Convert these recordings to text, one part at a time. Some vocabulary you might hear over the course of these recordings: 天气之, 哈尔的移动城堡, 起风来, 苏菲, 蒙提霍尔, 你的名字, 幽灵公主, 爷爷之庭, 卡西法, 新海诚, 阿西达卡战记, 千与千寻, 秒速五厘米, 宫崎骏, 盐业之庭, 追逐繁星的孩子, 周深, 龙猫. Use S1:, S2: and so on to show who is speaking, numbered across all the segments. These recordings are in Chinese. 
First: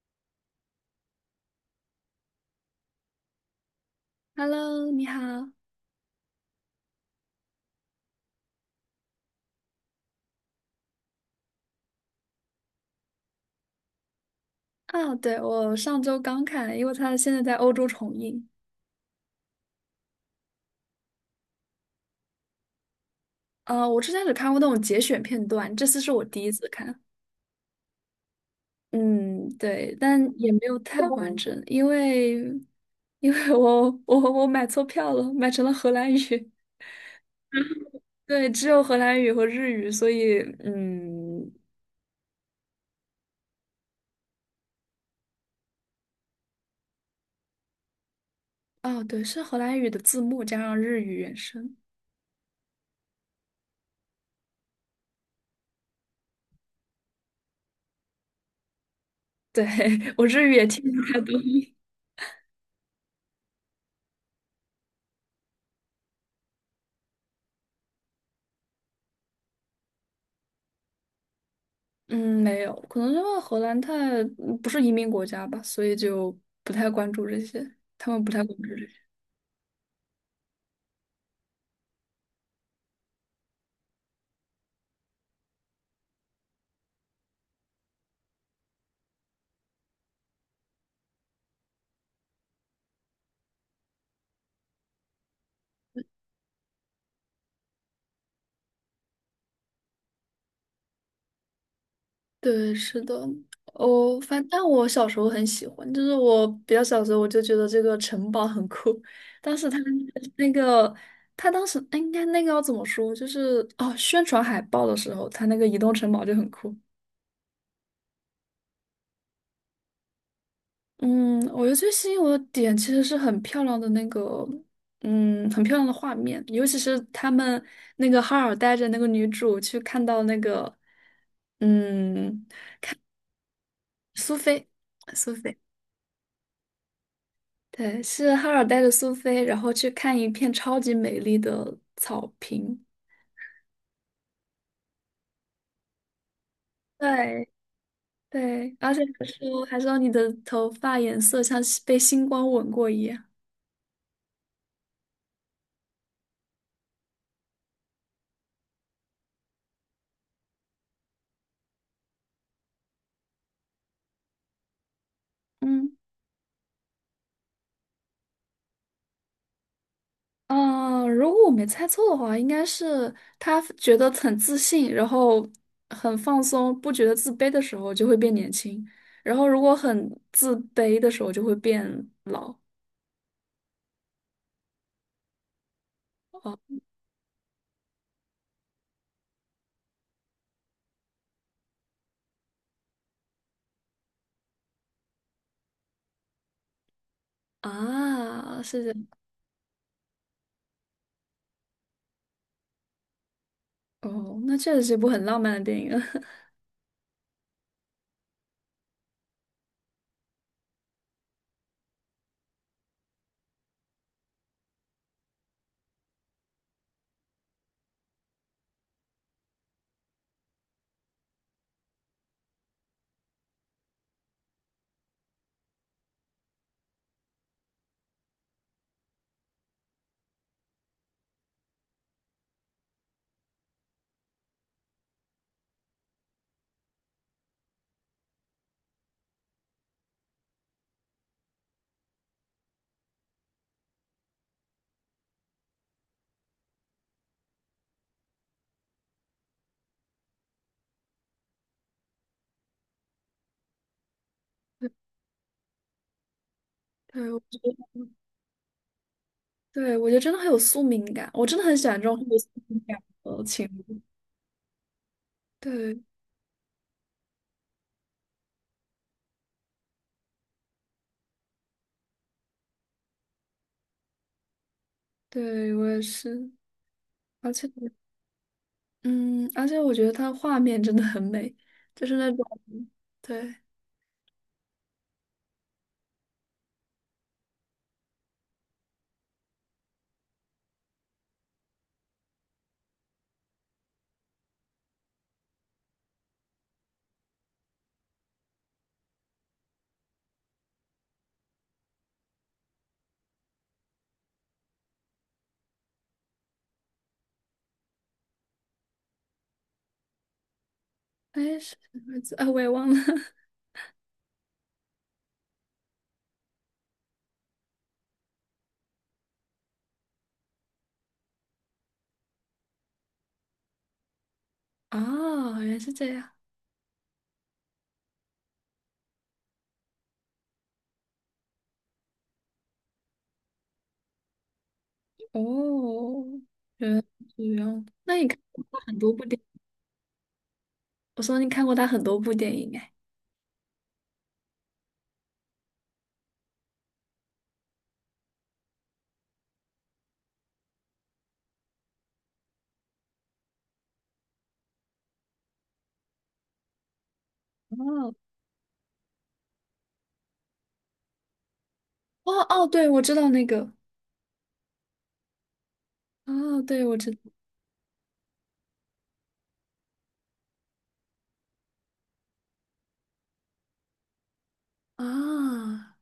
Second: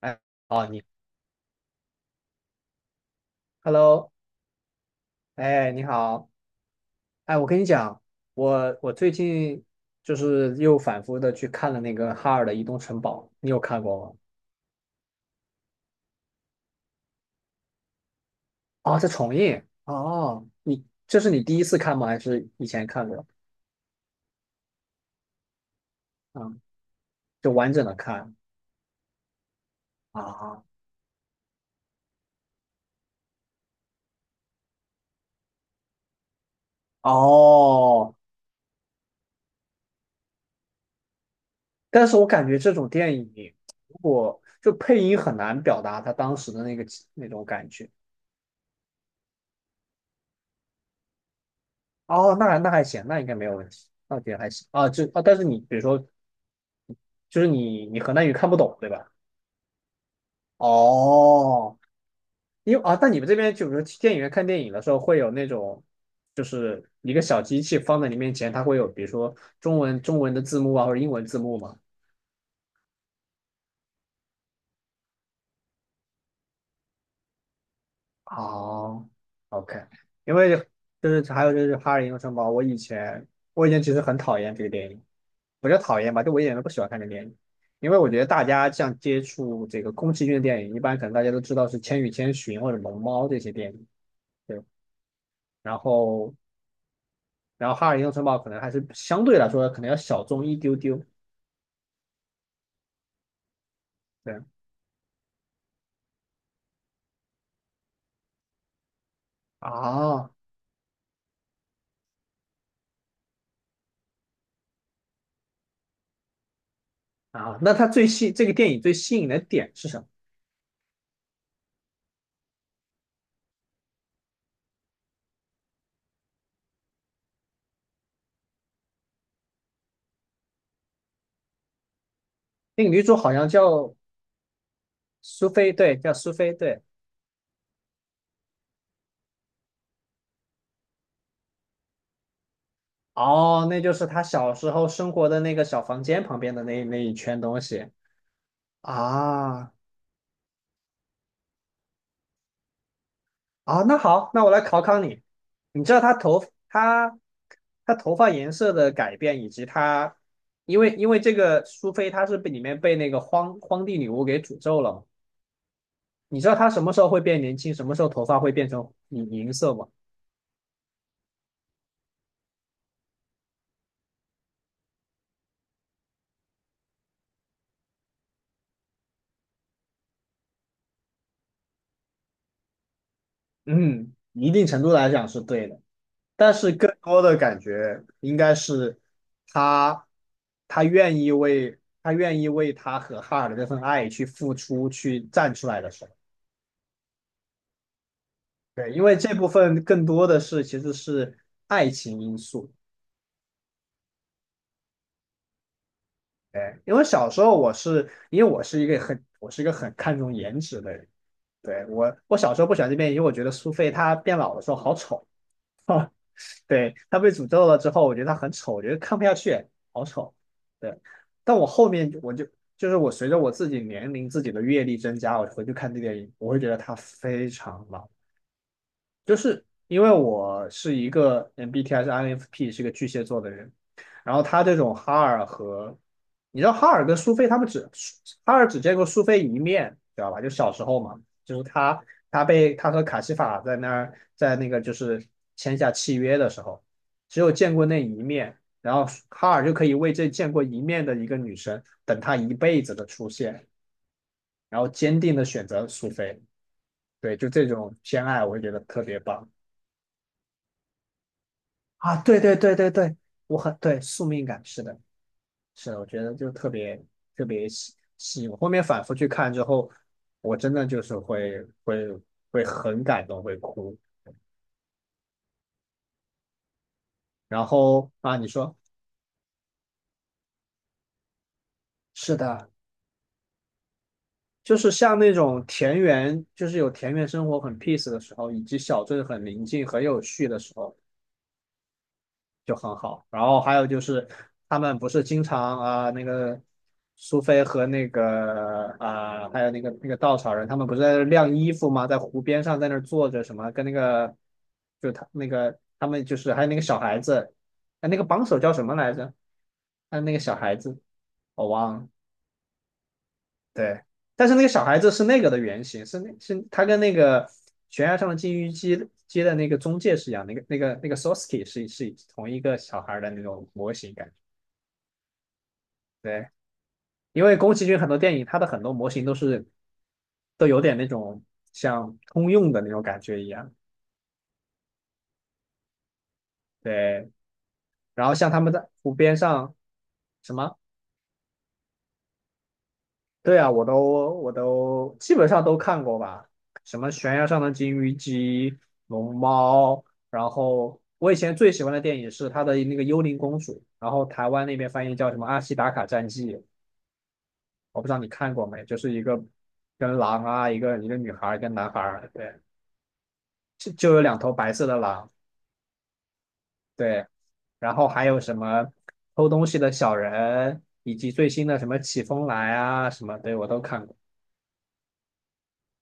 S1: 哎，哦，Hello。
S2: Hello，你好。
S1: 哎，你好。哎，我跟你讲，我最近就是又反复的去看了那个哈尔的移动城堡，你有看过吗？
S2: 啊，对，我上周刚看，因为它现在在欧洲重映。
S1: 哦，在重映。哦，你这是你第一次看吗？还是以前看过？
S2: 啊，我之前只看过那种节选片段，这次是我第一
S1: 嗯，
S2: 次看。
S1: 就完整的看
S2: 嗯，对，但也没
S1: 啊。
S2: 有太完整，因为我买错票了，买成了荷兰语。
S1: 哦，
S2: 对，只有荷兰语和日语，所以
S1: 但是我感觉这种电影，如果就配音很难表达他当时的那个那种感觉。
S2: 哦，对，是荷兰语的字幕加上日语原声。
S1: 哦，那还行，那应该没有问题，那觉还行啊。就啊，但是你比如说就是你河南语看不懂，对吧？
S2: 对，我日语也听不太懂。
S1: 哦，因为啊，但你们这边就比如去电影院看电影的时候，会有那种就是一个小机器放在你面前，它会有比如说中文的字幕啊，或者英文字幕嘛。
S2: 嗯，没有，可能因为荷兰太不是移民国家吧，所以就不太关注这些，他们不太关注这些。
S1: 哦，OK。因为就是还有就是《哈尔英雄城堡》，我以前其实很讨厌这个电影，不叫讨厌吧，就我一点都不喜欢看这个电影，因为我觉得大家像接触这个宫崎骏的电影，一般可能大家都知道是《千与千寻》或者《龙猫》这些电影。对。然后哈尔移动城堡可能还是相对来说可能要小众一丢丢。
S2: 对，是的，哦，反
S1: 对，
S2: 正但我小时候很喜欢，就是我比较小的时候我就觉得这个城堡很酷，当时他
S1: 啊
S2: 那个他当时哎应该那个要怎么说，就是哦宣传海报的时候，他那个移动城堡就很酷。
S1: 啊，那它最吸这个电影最吸引的点是什么？
S2: 嗯，我觉得最吸引我的点其实是很漂亮的那个，嗯，很漂亮的画面，尤其是他们那个哈尔带着那个女主去看到那个，嗯，
S1: 那个女主好像叫
S2: 苏菲，苏
S1: 苏
S2: 菲，
S1: 菲。对，叫苏菲，对。
S2: 对，是哈尔带着苏菲，然后去看一片超级美丽的草坪，
S1: 哦，那就是她小时候生活的那个小房间旁边的那一圈
S2: 对
S1: 东西
S2: 对，而且还说
S1: 啊
S2: 还说你的头发颜色像被星光吻过一样，
S1: 啊。那好，那我来考考你，你知道她头发颜色的改变以及她，因为这个苏菲她是被里面那个荒地女巫给诅咒了，
S2: 嗯。
S1: 你知道他什么时候会变年轻，什么时候头发会变成银色吗？
S2: 嗯，如果我没猜错的话，应该是他觉得很自信，然后很放松，不觉得自卑的时候就会变年轻，然后如果很自卑的时候就会变老。
S1: 嗯，一定程度来讲是对的，但
S2: 哦
S1: 是更多的感觉应该是他，他愿意为他愿意为他和哈尔的这份爱去付出，去站出来的时候。
S2: 啊，是这
S1: 对，因
S2: 样
S1: 为这部分更多的是其实是爱情因素。
S2: 哦，那确实是一部很浪漫的电影。
S1: 对，因为小时候我是一个很看重颜值的人。对，我小时候不喜欢这边，因为我觉得苏菲她变老的时候好丑。对，他被诅咒了之后，我觉得他很丑，我觉得看不下去，好丑。对，但我后面我就是我随着我自己年龄、自己的阅历增加，我回去看这电影，我会觉得他非常老。就是因为我是一个 MBTI 是 INFP 是一个巨蟹座的人，然后他这种哈尔和你知道哈尔跟苏菲他们只哈尔只见过苏菲一面，知道吧？就小时候嘛，就是他被他和卡西法在那儿在那个就是签下契约的时候，只有见过那一面，然后哈尔就可以为这见过一面的一个女生等她一辈子的出现，然后坚定的选择苏菲。
S2: 对，
S1: 对，
S2: 我
S1: 就
S2: 觉
S1: 这种
S2: 得，
S1: 偏爱，我也觉得特别棒。
S2: 对，我觉得真的很有宿命感，我真的很喜欢这种
S1: 啊，
S2: 很有
S1: 对
S2: 宿
S1: 对对
S2: 命
S1: 对
S2: 感
S1: 对。
S2: 的
S1: 我
S2: 情
S1: 很对
S2: 侣。
S1: 宿命感，是的，是的。
S2: 对，
S1: 我觉得就特别特别吸引我。后面反复去看之后，我真的就是会很感动，会哭。
S2: 对，我也是，而
S1: 然
S2: 且，
S1: 后啊，你说，
S2: 嗯，而且我觉得它画面真的很美，就是那
S1: 是
S2: 种。
S1: 的。
S2: 对，
S1: 就是像那种田园，就是有田园生活很 peace 的时候，以及小镇很宁静、很有序的时候，就很好。然后还有就是他们不是经常啊、那个苏菲和那个啊、还有那个稻草人，他们不是在那晾衣服吗？在湖边上在那儿坐着什么，跟那个就他那个他们就是还有那个小孩子。哎，那个帮手叫什么来着？还有那个小孩子，
S2: 哎，
S1: 我
S2: 是
S1: 忘
S2: 什
S1: 了。
S2: 么字啊？我也忘了。
S1: 对。但是那个小孩子是那个的原型，是他跟那个悬崖上的金鱼姬的那个中介是一样，那个 s o s k e 是同一个小孩的那种模型感。
S2: 啊，原来是这样。
S1: 对，因为宫崎骏很多电影，它的很多模型都有点那种像通用的那种感觉一样。
S2: 哦，原来是
S1: 对，
S2: 这样。那
S1: 然
S2: 你
S1: 后
S2: 看
S1: 像他
S2: 过
S1: 们
S2: 他
S1: 在
S2: 很多
S1: 湖
S2: 部
S1: 边
S2: 电
S1: 上什么。
S2: 我说你看过他很多部电影哎。
S1: 对啊，我都基本上都看过吧。什么悬崖上的金鱼姬、龙猫，然后我以前最喜欢的电影是他的那个《幽灵公主》，然后台湾那边翻译叫什么《阿西达卡战记》，我不
S2: 哦，
S1: 知道你看过没，就是一个跟狼啊，一个女孩儿，一个男孩儿。
S2: 哦
S1: 对，
S2: 哦，对，我知道那个。
S1: 就有两头白色的狼。
S2: 哦，对，我知道。
S1: 对，然后还有什么偷东西的小人，以及最新的什么起风来啊什么，对我都看过。
S2: 啊、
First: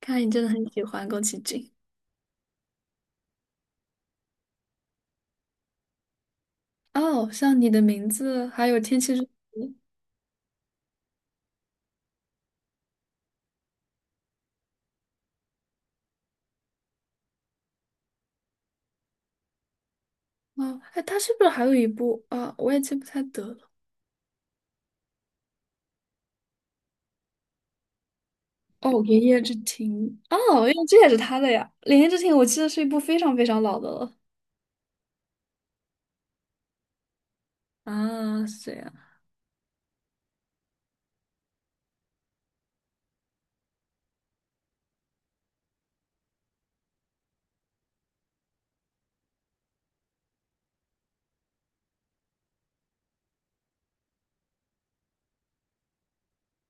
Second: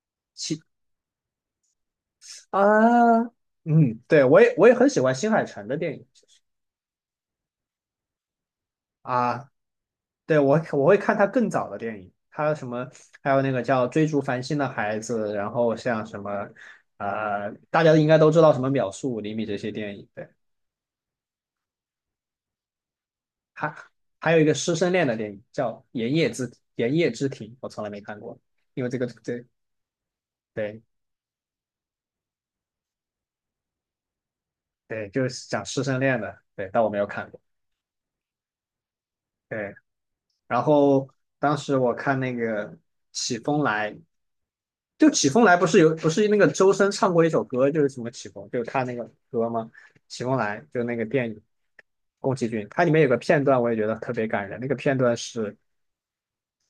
S2: 看来你真的
S1: 起
S2: 很喜欢宫崎骏。
S1: 啊，嗯，对我也很喜欢新海诚的电影。
S2: 哦，像你的名字，还有天气之。
S1: 啊，对我会看他更早的电影，他什么还有那个叫《追逐繁星的孩子》，然后像什么大家应该都知道什么《秒速五厘米》这些电影。对。
S2: 哦，哎，他是不是还有一部啊？我也记不太得了。
S1: 还还有一个师生恋的电影叫盐业之庭》，我从来没看过，因
S2: 哦，
S1: 为这个
S2: 《爷爷之庭》哦，因为
S1: 对
S2: 这也是他的呀，《爷爷之庭》我记得是一部非常非常老的了。
S1: 对，就是讲师生恋的。对，但我没有看过。
S2: 啊，是这样。
S1: 对，然后当时我看那个《起风来》，就《起风来》不是那个周深唱过一首歌，就是什么起风，就是他那个歌吗？《起风来》就那个电影，宫崎骏，它里面有个片段我也觉得特别感人，那个片段是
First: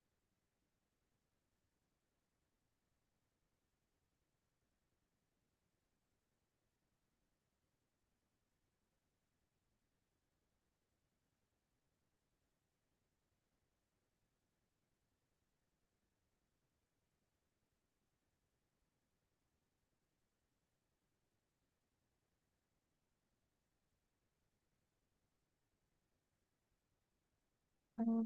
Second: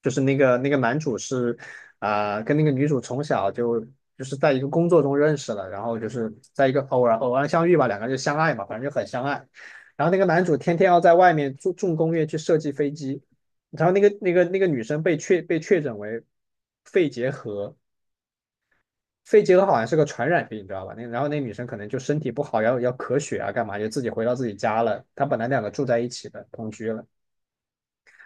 S1: 就是那个男主跟那个女主从小就是在一个工作中认识了，然后就是在一个偶然相遇吧，两个人就相爱嘛，反正就很相爱。然后那个男主天天要在外面重工业去设计飞机，然后那个女生被确被确诊为肺结核。肺结核好像是个传染病，你知道吧？那然后那女生可能就身体不好，要咳血啊，干嘛就自己回到自己家了。她本来两个住在一起的，同居了。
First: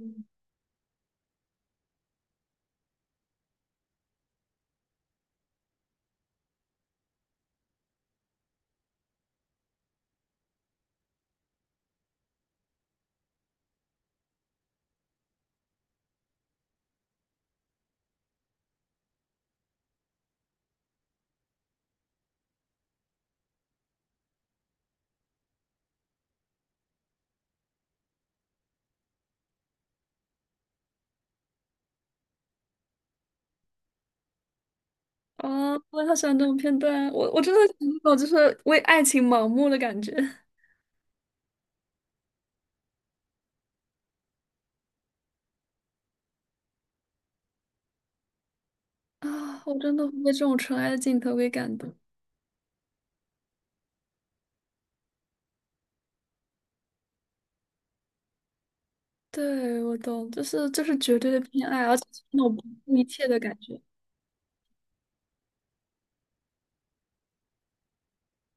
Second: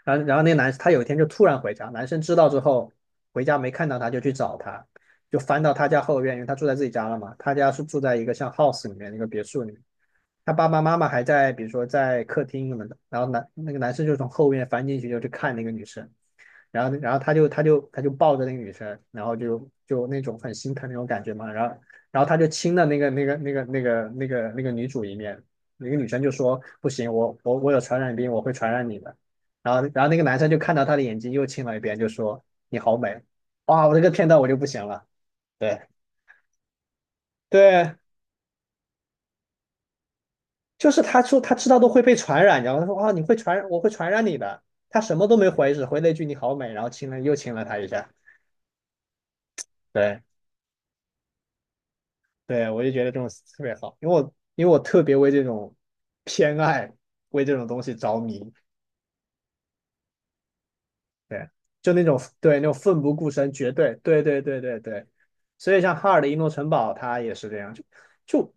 S1: 然后那个他有一天就突然回家，男生知道之后回家没看到他，就去找他，就翻到他家后院，因为他住在自己家了嘛，他家是住在一个像 house 里面那个别墅里面。他爸爸妈妈还在比如说在客厅什么的，然后那个男生就从后院翻进去就去看那个女生，然后他就抱着那个女生，然后就那种很心疼那种感觉嘛。然后他就亲了那个女主一面，那个女生就说不行，我有传染病，我会传染你的。然后那个男生就看到她的眼睛又亲了一遍，就说你好美。哇，我这个片段我就不行了。
S2: 啊，
S1: 对
S2: 我也好喜欢这种片段，我真的有
S1: 对，
S2: 那种就是为爱情盲目的感觉
S1: 就是他说他知道都会被传染，然后他说啊你会传染，我会传染你的，他什么都没回，只回了一句你好美，然后亲了又亲了她一下。
S2: 啊，我真的会
S1: 对。
S2: 被这种纯爱的镜头给感动。
S1: 对，我就觉得这种特别好，因为我特别为这种偏爱，为这种东西着迷。
S2: 对，我懂，就是绝对的
S1: 对，
S2: 偏爱，
S1: 就
S2: 而且
S1: 那种
S2: 是那种
S1: 对
S2: 不
S1: 那种
S2: 顾
S1: 奋
S2: 一
S1: 不
S2: 切
S1: 顾
S2: 的
S1: 身，
S2: 感
S1: 绝
S2: 觉。
S1: 对，对对对对对。所以像哈尔的《移诺城堡》，它也是这样，就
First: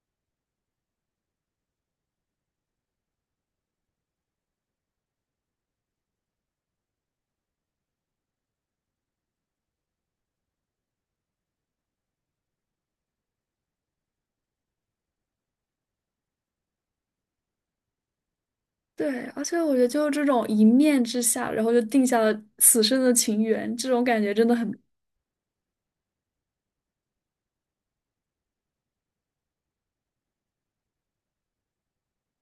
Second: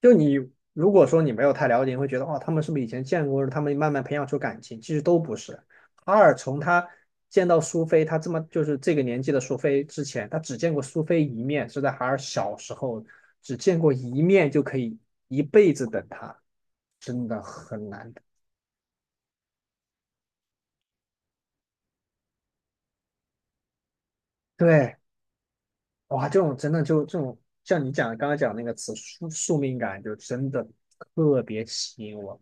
S1: 你如果说你没有太了解，你会觉得哇，他们是不是以前见过？他们慢慢培养出感情，其实都不是。哈尔从他见到苏菲，他这么就是这个年纪的苏菲之前，他只见过苏菲一面，是在哈尔小时候只见过一面就可以一辈子等他，真的很难的。
S2: 对，而且我觉得就是这种一面之下，然后就定下了此生的情缘，这种感觉真的很。
S1: 对，哇，这种真的就这种像刚才讲那个词宿命感，就真的特别吸引我，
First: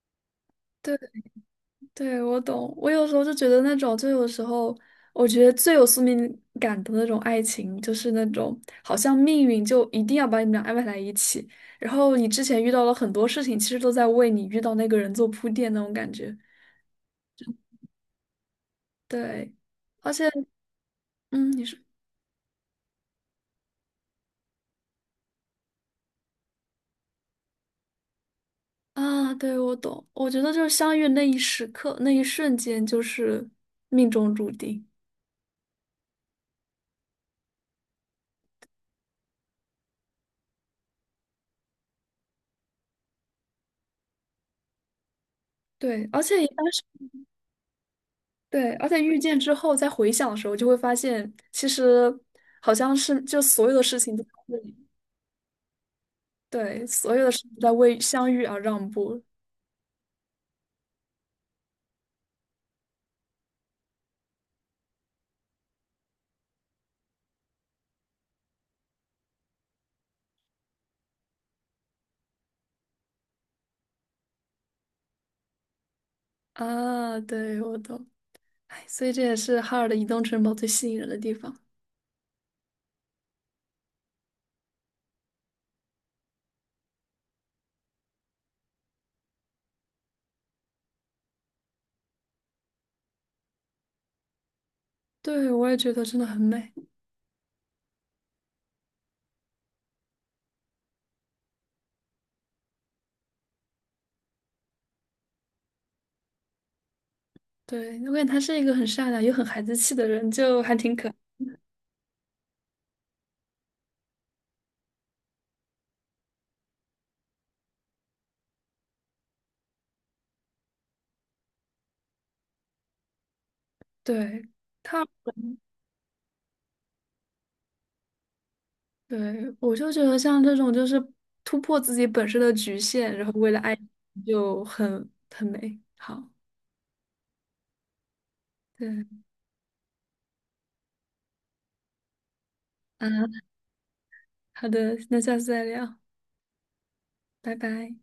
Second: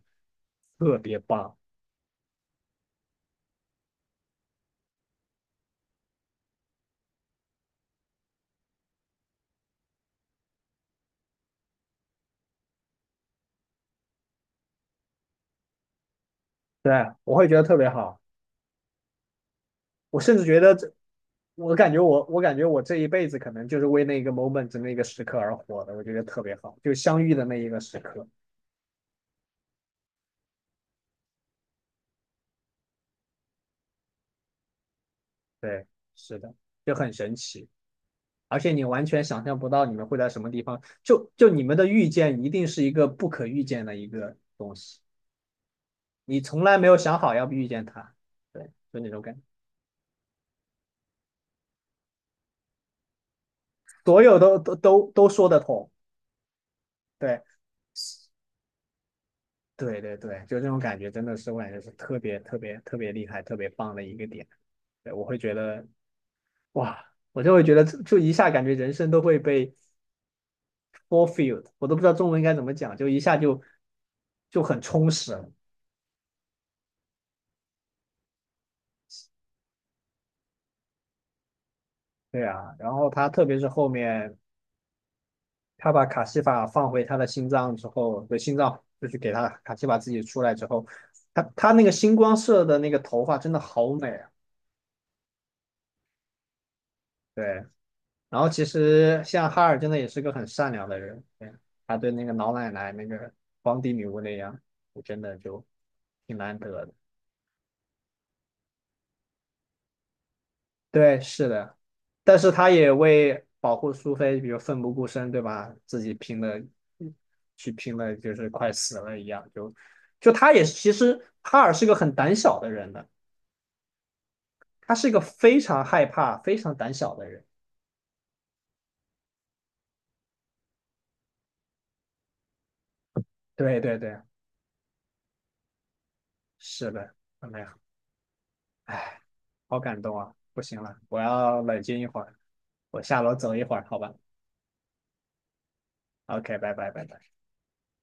S2: 对。
S1: 特别棒。
S2: 对，我懂。我有时候就觉得那种，就有时候我觉得最有宿命感的那种爱情，就是那种好像命运就一定要把你们俩安排在一起，然后你之前遇到了很多事情，其实都在为你遇到那个人做铺垫那种感觉。
S1: 对，我会觉得特别好。
S2: 对，而
S1: 我
S2: 且，
S1: 甚至觉得这
S2: 嗯，你
S1: 我
S2: 说
S1: 感觉我我感觉我这一辈子可能就是为那个 moment 那个时刻而活的，我觉得特别好，就相遇的那一个时刻。
S2: 啊，对，我懂。我觉得就是相遇那一时刻，那一瞬间就是命中注定。
S1: 对，是的，就很神奇，而且你完全想象不到你们会在什么地方，就你们的遇见一定是一个不可预见的一个东西，
S2: 对，而
S1: 你
S2: 且一般
S1: 从来没有想好要遇见他。对，
S2: 对，而且
S1: 就那
S2: 遇
S1: 种感
S2: 见
S1: 觉，
S2: 之后再回想的时候，就会发现其实好像是就所有的事情都
S1: 所
S2: 在
S1: 有都
S2: 为
S1: 都说得通。
S2: 对，所有的事情
S1: 对
S2: 都在为相遇而让步
S1: 对对对，就这种感觉真的是，我感觉是特别特别特别厉害、特别棒的一个点。对，我会觉得哇，我就会觉得就一下感觉人生都会被 fulfilled，我都不知道中文应该怎么讲，就一下就很充实了。
S2: 啊。对，我懂。哎，所以这也是哈尔的移动城堡最吸引人的地方。
S1: 对啊，然后他特别是后面他把卡西法放回他的心脏之后，对心脏就是给他卡西法自己出来之后，他那个星光色的那个头发真的好美啊。
S2: 对，我也觉得真的很美。
S1: 对，然后其实像哈尔真的也是个很善良的人。对他对那个老奶奶那个皇帝女巫那样，我真的就挺难得的。
S2: 对，我感觉他是一个很善良又很孩子气的人，就还挺可爱。
S1: 对，是的。但是他也为保护苏菲，比如奋不顾身，对吧？自己拼了，去拼了，就是快死了一样。就他也是，其实哈尔是个很胆小的人的，
S2: 对，
S1: 他
S2: 他，
S1: 是一个非常害怕、非常胆小的人。
S2: 对，我就觉得像这种就是突破自己本身的局限，然后为了爱
S1: 对对对，
S2: 就很很美好。
S1: 是的，怎么样？哎，
S2: 对。
S1: 好感动啊！不行了，我要冷静一会儿，我下楼
S2: 嗯。
S1: 走一会儿，好吧
S2: 好的，那下次再聊，
S1: ？OK，拜拜拜拜。
S2: 拜拜。